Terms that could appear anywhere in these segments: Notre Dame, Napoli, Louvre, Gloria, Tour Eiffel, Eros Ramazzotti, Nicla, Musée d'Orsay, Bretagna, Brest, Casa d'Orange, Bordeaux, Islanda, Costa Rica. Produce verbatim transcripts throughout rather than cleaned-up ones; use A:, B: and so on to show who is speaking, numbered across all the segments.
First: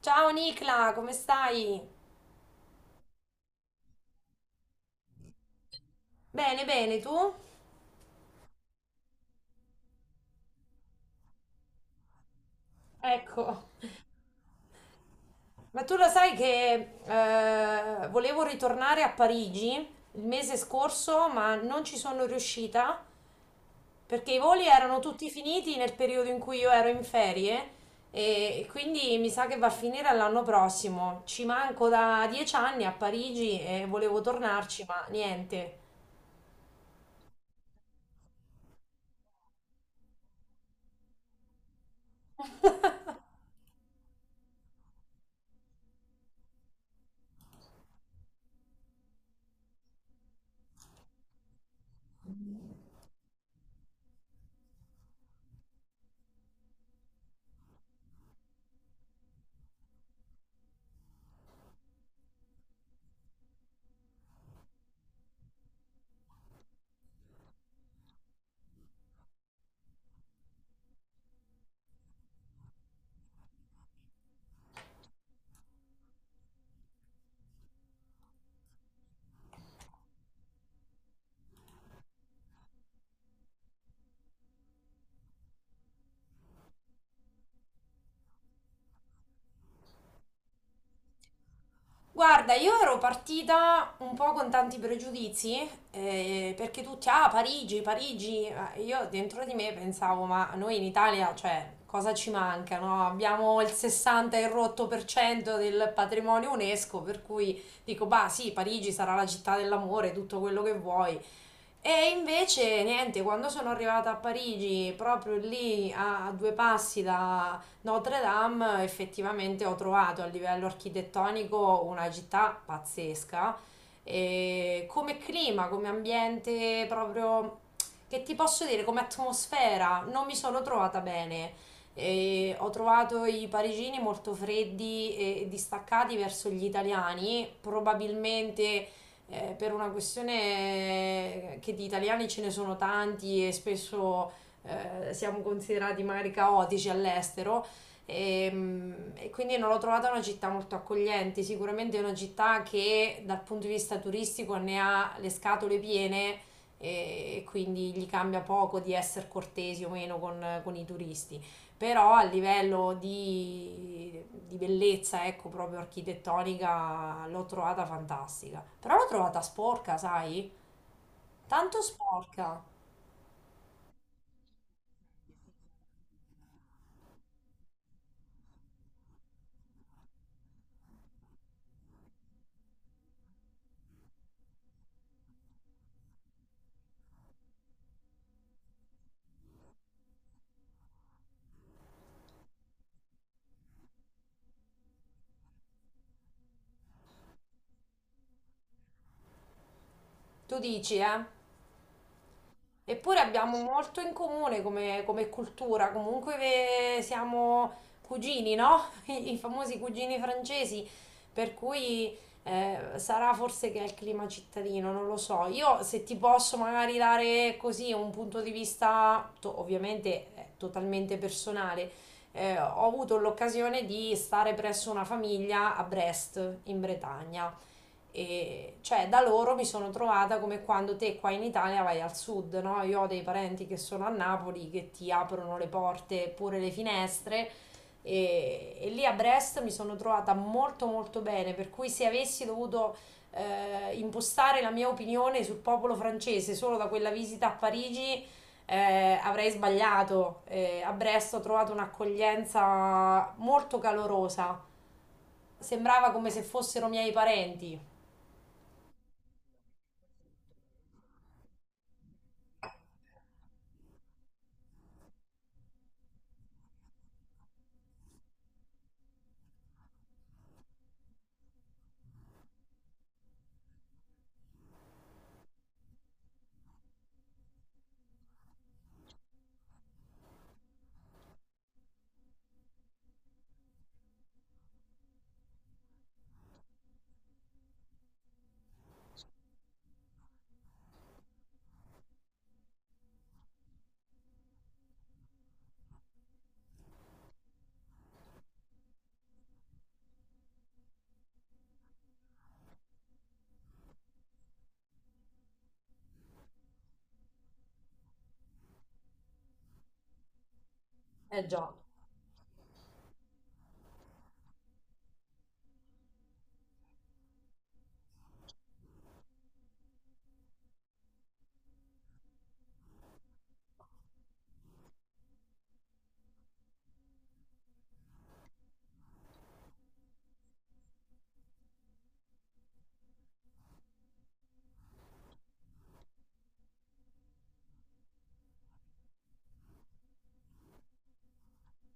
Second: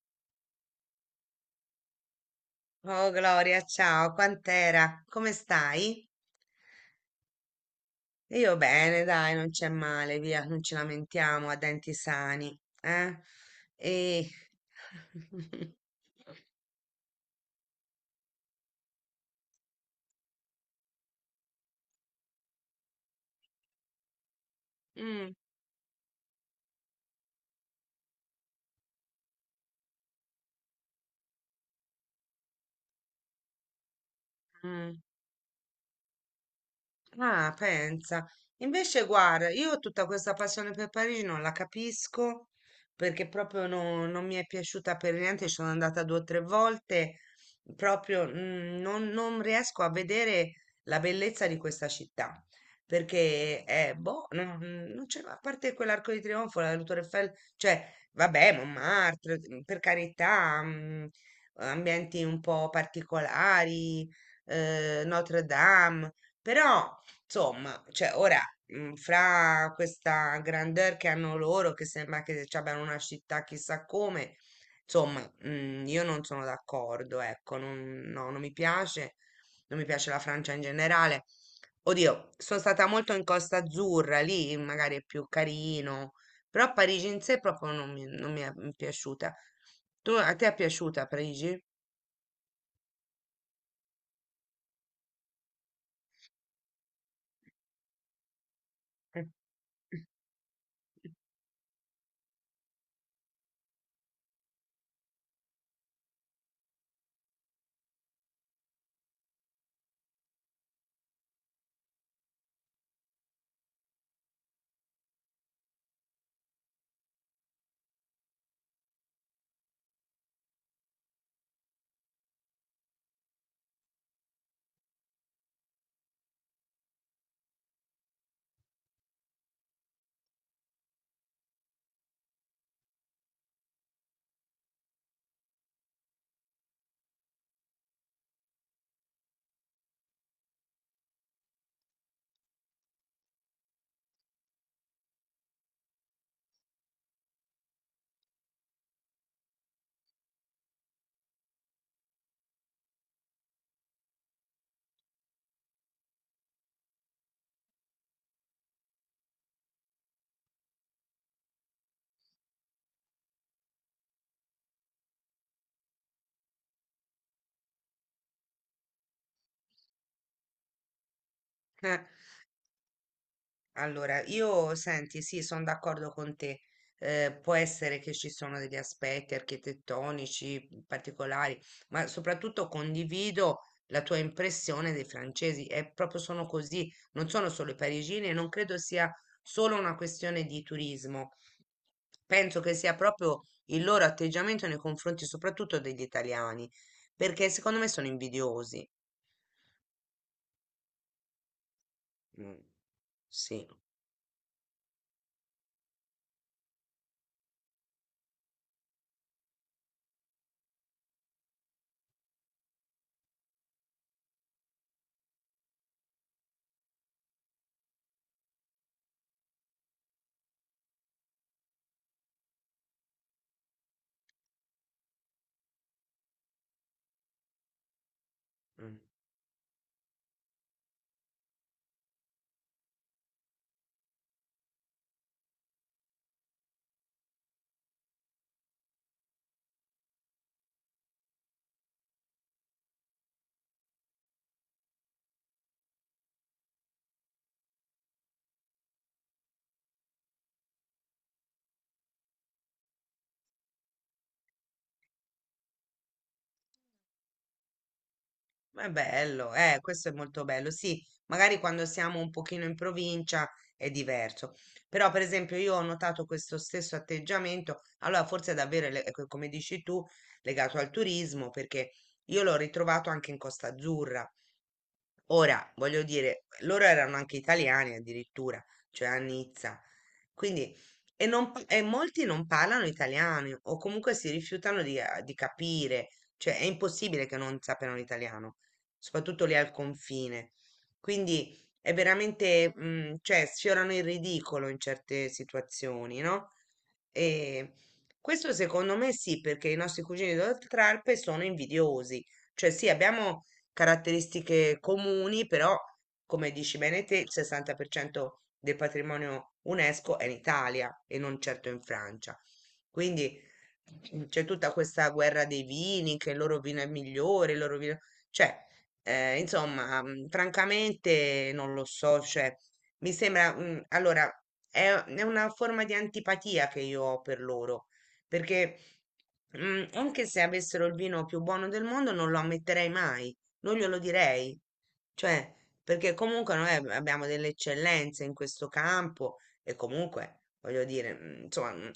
A: Ciao Nicla, come stai?
B: Oh Gloria, ciao, quant'era? Come stai?
A: Bene, bene, tu?
B: Io bene, dai, non c'è male, via, non ci lamentiamo a denti sani, eh?
A: Ecco,
B: E...
A: ma tu lo sai che eh, volevo ritornare a Parigi il mese scorso, ma non ci sono riuscita perché i voli erano tutti
B: Mm,
A: finiti nel periodo in cui io ero in ferie e quindi mi sa che va a finire all'anno prossimo. Ci manco da dieci anni a Parigi e volevo tornarci,
B: mm.
A: ma niente.
B: Ah, pensa. Invece, guarda, io tutta questa passione per Parigi non la capisco perché proprio no- non mi è piaciuta per niente. Ci sono andata due o tre volte, proprio mm, non, non riesco a vedere la bellezza di questa città perché è boh, non, non c'è, a parte quell'arco di trionfo, la Tour Eiffel, cioè, vabbè, Montmartre, mm, per carità, mm, ambienti un po' particolari, eh, Notre Dame. Però insomma, cioè ora, mh, fra questa grandeur che hanno loro, che sembra che ci abbiano una città chissà come, insomma, mh, io non sono d'accordo, ecco, non, no, non mi piace, non mi piace la Francia in generale. Oddio, sono stata molto in Costa Azzurra, lì magari è più carino, però Parigi in sé proprio non mi, non mi è mhmm, piaciuta. Tu, a te è piaciuta Parigi?
A: Guarda, io ero partita un po' con tanti pregiudizi, eh, perché tutti, ah, Parigi, Parigi, eh, io dentro di me pensavo, ma noi in Italia, cioè, cosa ci manca, no? Abbiamo il sessanta e rotto per cento del patrimonio UNESCO, per cui dico, bah, sì, Parigi sarà la città dell'amore, tutto quello che vuoi, e invece niente, quando sono arrivata a Parigi, proprio lì a due passi da Notre Dame, effettivamente ho trovato a livello architettonico una città pazzesca. E come clima, come ambiente, proprio che ti posso dire, come atmosfera, non mi sono trovata bene. E ho trovato i parigini molto freddi e distaccati verso gli italiani, probabilmente eh, per una questione eh, che di italiani ce ne sono tanti e spesso eh, siamo considerati magari caotici all'estero. E, mm, e quindi non l'ho trovata una città molto accogliente, sicuramente è una città che dal punto di vista turistico ne ha le scatole piene e, e quindi gli cambia poco di essere cortesi o meno con, con i turisti, però a livello di, di bellezza, ecco, proprio architettonica, l'ho trovata fantastica. Però l'ho trovata sporca, sai? Tanto
B: Eh,
A: sporca.
B: allora, io senti, sì, sono d'accordo con te. Eh, può essere che ci sono degli aspetti architettonici mhmm, particolari, ma soprattutto condivido la tua impressione dei francesi. È proprio sono così, non sono solo i parigini e non credo sia solo una questione di turismo. Penso che sia proprio il loro atteggiamento nei confronti soprattutto degli italiani, perché secondo me sono invidiosi.
A: Tu dici, eh?
B: Mm,
A: Eppure abbiamo
B: sì.
A: molto in comune come, come cultura, comunque ve- siamo cugini, no? I, i famosi cugini francesi, per cui eh, sarà forse che è il clima cittadino, non lo so. Io se ti posso magari dare così un punto di vista, to- ovviamente eh, totalmente personale, eh, ho avuto l'occasione di stare presso una famiglia a Brest, in Bretagna. E
B: Mm.
A: cioè da loro mi sono trovata come quando te qua in Italia vai al sud, no? Io ho dei parenti che sono a Napoli che ti aprono le porte pure le finestre e, e lì a Brest mi sono trovata molto molto bene, per cui se avessi dovuto eh, impostare la mia opinione sul popolo francese solo da quella visita a Parigi eh, avrei sbagliato. Eh, a Brest ho trovato un'accoglienza molto calorosa, sembrava come se fossero miei parenti.
B: Ma bello, eh, questo è molto bello. Sì, magari quando siamo un pochino in provincia è diverso. Però, per esempio, io ho notato questo stesso atteggiamento. Allora, forse è davvero, le- ecco, come dici tu, legato al turismo, perché io l'ho ritrovato anche in Costa Azzurra. Ora, voglio dire, loro erano anche italiani addirittura, cioè a Nizza. Quindi, e, non pa- e molti non parlano italiano o comunque si rifiutano di, eh, di capire, cioè è impossibile che non sappiano l'italiano, soprattutto lì al confine. Quindi è veramente, mm, cioè sfiorano il ridicolo in certe situazioni, no? E questo secondo me sì, perché i nostri cugini d'Oltralpe sono invidiosi. Cioè sì, abbiamo caratteristiche comuni, però, come dici bene te, il sessanta per cento del patrimonio UNESCO è in Italia e non
A: Eh
B: certo
A: già.
B: in Francia. Quindi mm, c'è tutta questa guerra dei vini, che il loro vino è migliore, il loro vino... Cioè, eh, insomma, mm, francamente non lo so, cioè, mi sembra... mm, allora, è è una forma di antipatia che io ho per loro, perché... Mm, anche se avessero il vino più buono del mondo, non lo ammetterei mai, non glielo direi, cioè, perché comunque noi ab- abbiamo delle eccellenze in questo campo e comunque, voglio dire, mm, insomma, mm,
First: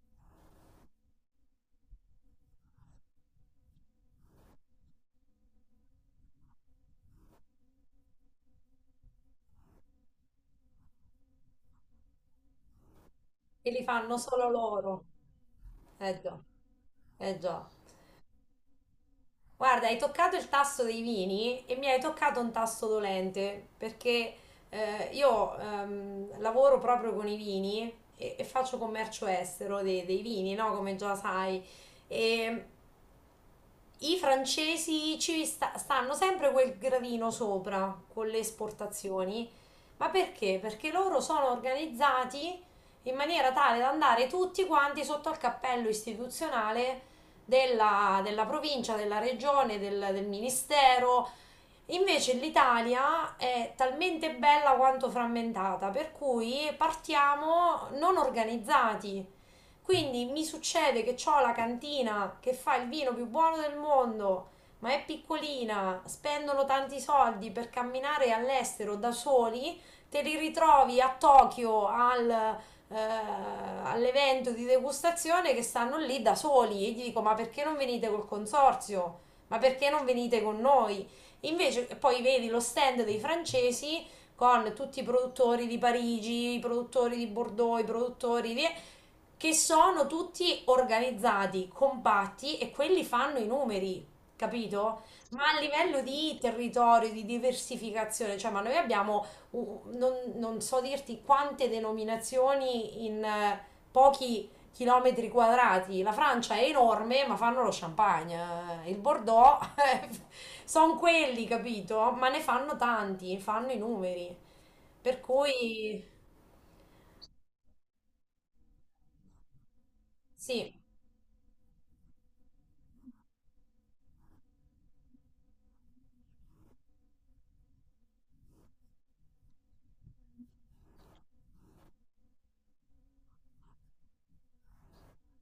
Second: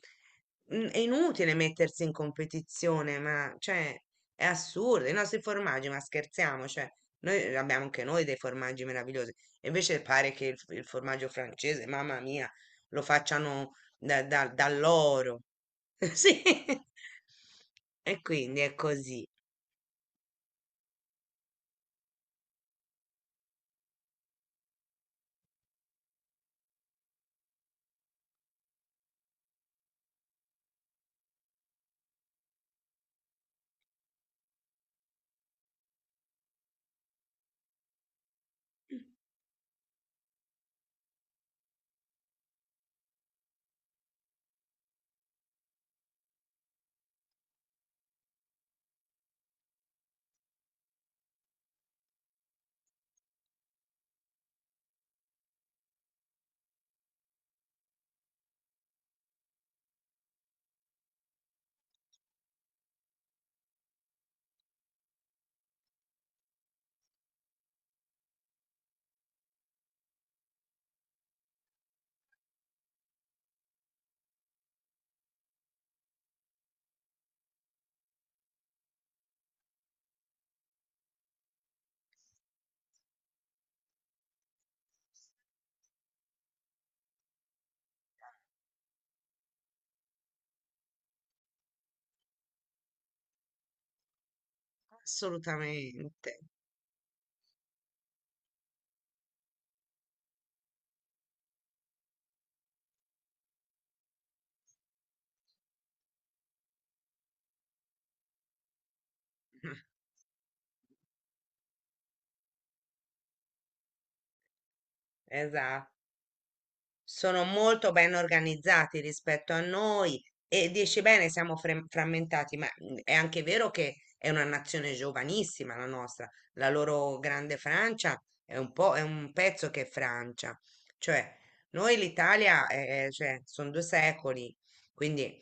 B: mm, è inutile mettersi in competizione, ma cioè, è assurdo. I nostri formaggi, ma scherziamo, cioè, noi abbiamo anche noi dei formaggi meravigliosi. E invece pare che il, il formaggio francese, mamma mia, lo
A: E
B: facciano
A: li fanno
B: da-
A: solo
B: da-
A: loro.
B: dall'oro.
A: Eh già,
B: Sì.
A: eh già.
B: E quindi è così,
A: Guarda, hai toccato il tasto dei vini e mi hai toccato un tasto dolente, perché eh, io ehm, lavoro proprio con i vini e, e faccio commercio estero dei, dei vini, no? Come già sai. E i francesi ci sta- stanno sempre quel gradino sopra con le esportazioni, ma perché? Perché loro sono organizzati in maniera tale da andare tutti quanti sotto al cappello istituzionale della, della provincia, della regione, del, del ministero. Invece l'Italia è talmente bella quanto frammentata, per cui partiamo non organizzati. Quindi mi succede che ho la cantina che fa il vino più buono del mondo, ma è piccolina, spendono tanti soldi per camminare all'estero da soli, te li ritrovi a Tokyo al, eh, all'evento di degustazione che stanno lì da soli e gli dico ma perché non venite col consorzio? Ma perché non venite con noi? Invece poi vedi lo stand dei francesi con tutti i produttori di Parigi, i produttori di Bordeaux, i produttori di che sono tutti organizzati, compatti e quelli fanno i numeri, capito? Ma a livello
B: assolutamente.
A: di territorio, di diversificazione, cioè, ma noi abbiamo, uh, non, non so dirti quante denominazioni in eh, pochi chilometri quadrati. La Francia è enorme, ma fanno lo champagne. eh, Il Bordeaux, sono quelli, capito? Ma ne fanno tanti, fanno i numeri. Per
B: Esatto,
A: cui,
B: sono molto ben organizzati rispetto a noi e
A: sì.
B: dici bene, siamo frem- frammentati, ma mm, è anche vero che è una nazione giovanissima la nostra, la loro grande Francia è un po', è un pezzo che è Francia, cioè noi l'Italia è- è- cioè, sono due secoli, quindi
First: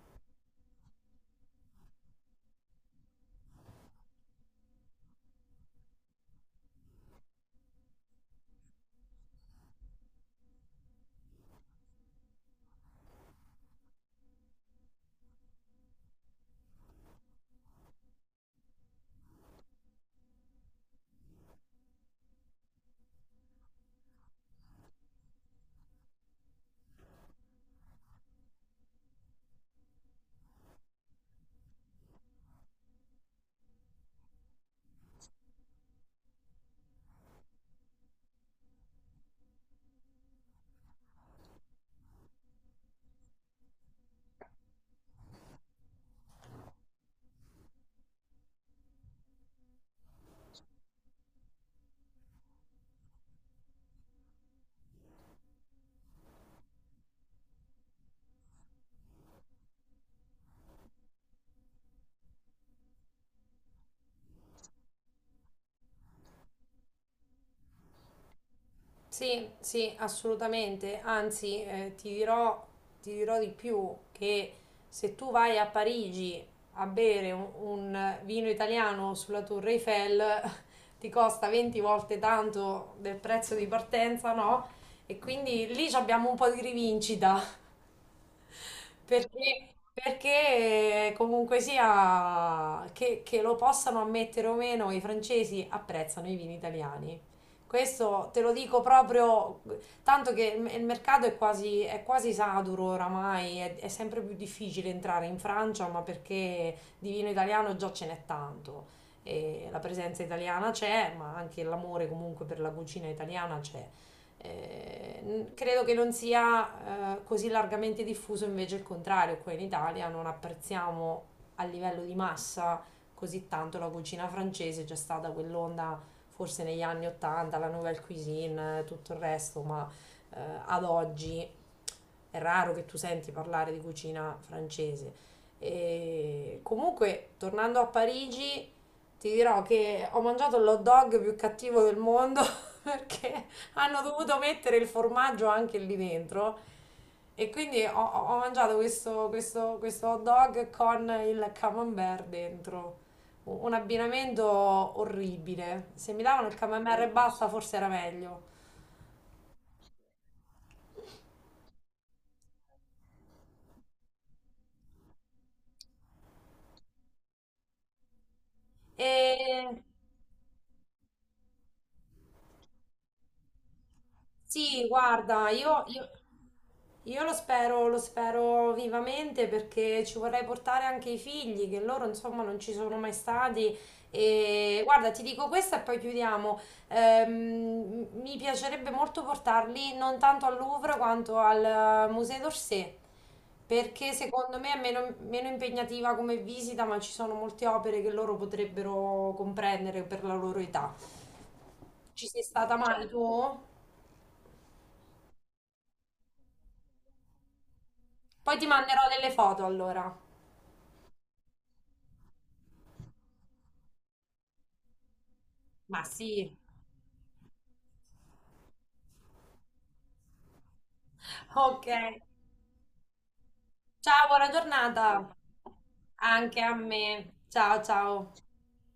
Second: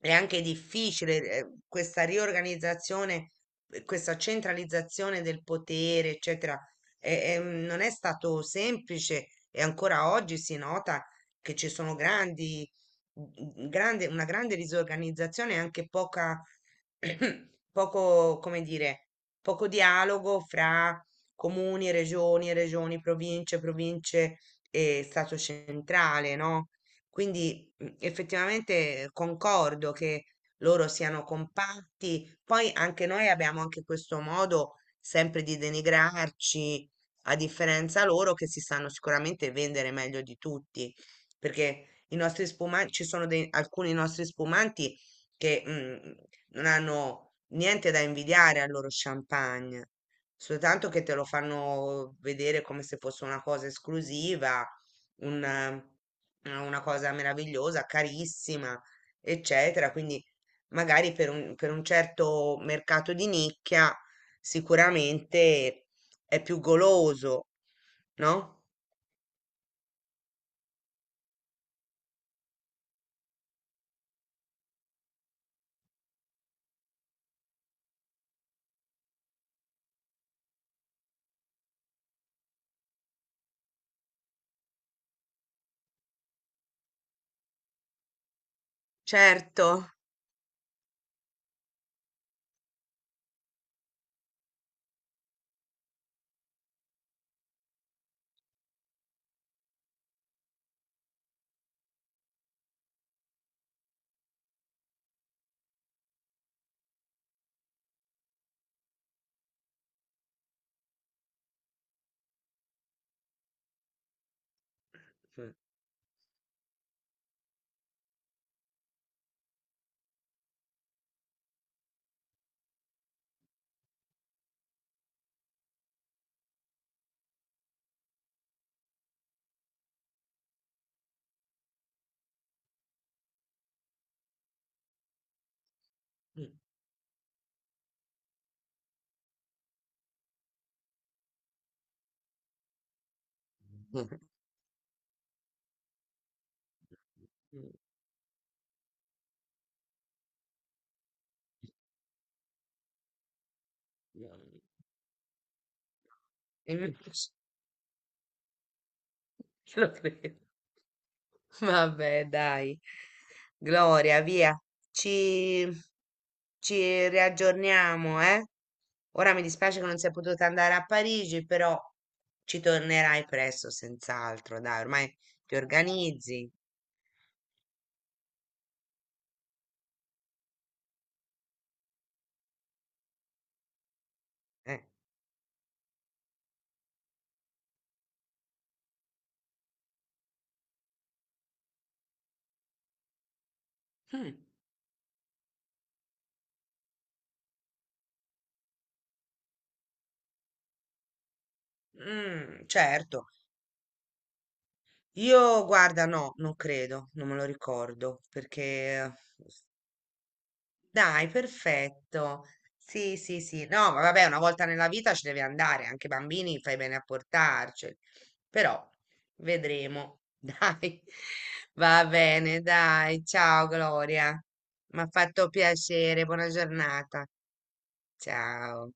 B: è anche difficile eh, questa riorganizzazione, eh, questa centralizzazione del potere, eccetera e- e, mm, non è stato semplice e ancora oggi si nota che ci sono grandi, mm, grande- una grande disorganizzazione e anche poca, poco, come dire, poco dialogo fra comuni, regioni, regioni, province, province e Stato centrale, no? Quindi mm, effettivamente concordo che loro siano compatti. Poi anche noi abbiamo anche questo modo sempre di denigrarci, a differenza loro che si sanno sicuramente vendere meglio di tutti, perché i nostri spumanti, ci sono dei- alcuni nostri spumanti che mm, non hanno niente da invidiare al loro champagne, soltanto che te lo fanno vedere come se fosse una cosa esclusiva, un, eh, una cosa meravigliosa, carissima, eccetera. Quindi magari per un, per un certo mercato di nicchia sicuramente è più goloso, no?
A: Sì, sì, assolutamente. Anzi, eh, ti dirò, ti dirò di più che se tu vai a Parigi a bere un, un vino italiano sulla Tour Eiffel, ti costa venti volte tanto del prezzo di partenza, no? E quindi lì ci abbiamo un po' di rivincita.
B: Certo.
A: Perché, perché eh, comunque sia che, che lo possano ammettere o meno, i francesi apprezzano i vini italiani. Questo te lo dico proprio, tanto che il il mercato è quasi, è quasi saturo oramai, è, è sempre più difficile entrare in Francia, ma perché di vino italiano già ce n'è tanto. E la presenza italiana c'è, ma anche l'amore comunque per la cucina italiana c'è. Eh, n- credo che non sia eh, così largamente diffuso invece il contrario, qua in Italia non apprezziamo a livello di massa così tanto la cucina francese, c'è stata quell'onda forse negli anni ottanta, la nouvelle cuisine, eh, tutto il resto, ma eh, ad oggi è raro che tu senti parlare di cucina francese. E comunque, tornando a Parigi, ti dirò che ho mangiato l'hot dog più cattivo del mondo. Perché hanno dovuto mettere il formaggio anche lì dentro. E quindi ho, ho mangiato questo, questo, questo hot dog con il camembert dentro. U- Un abbinamento orribile. Se mi davano il camembert e
B: Invece
A: basta, forse era meglio.
B: lo credo. Vabbè, dai. Gloria, via. Ci, ci riaggiorniamo, eh? Ora mi dispiace
A: E
B: che non sei potuta andare a Parigi, però ci tornerai presto, senz'altro. Dai,
A: sì,
B: ormai
A: guarda,
B: ti
A: io, io-
B: organizzi.
A: io lo spero, lo spero vivamente perché ci vorrei portare anche i figli, che loro insomma non ci sono mai stati. E
B: Eh.
A: guarda, ti dico questo e poi chiudiamo. Ehm, mi piacerebbe molto portarli non tanto al Louvre quanto al eh, Musée d'Orsay, perché
B: Mm.
A: secondo me è meno, meno impegnativa come visita, ma ci sono molte opere che loro potrebbero comprendere per la loro età. Ci sei
B: Mm,
A: stata mai tu?
B: certo. Io, guarda, no, non credo, non me lo ricordo,
A: Poi ti manderò
B: perché...
A: delle foto allora.
B: Dai, perfetto. Sì, sì, sì. No, ma vabbè, una volta nella vita ci deve andare,
A: Ma
B: anche i
A: sì.
B: bambini fai bene a portarceli. Però, vedremo. Dai,
A: Ok.
B: va bene, dai. Ciao,
A: Ciao,
B: Gloria.
A: buona
B: Mi ha
A: giornata.
B: fatto piacere, buona
A: Anche a
B: giornata.
A: me. Ciao, ciao.
B: Ciao.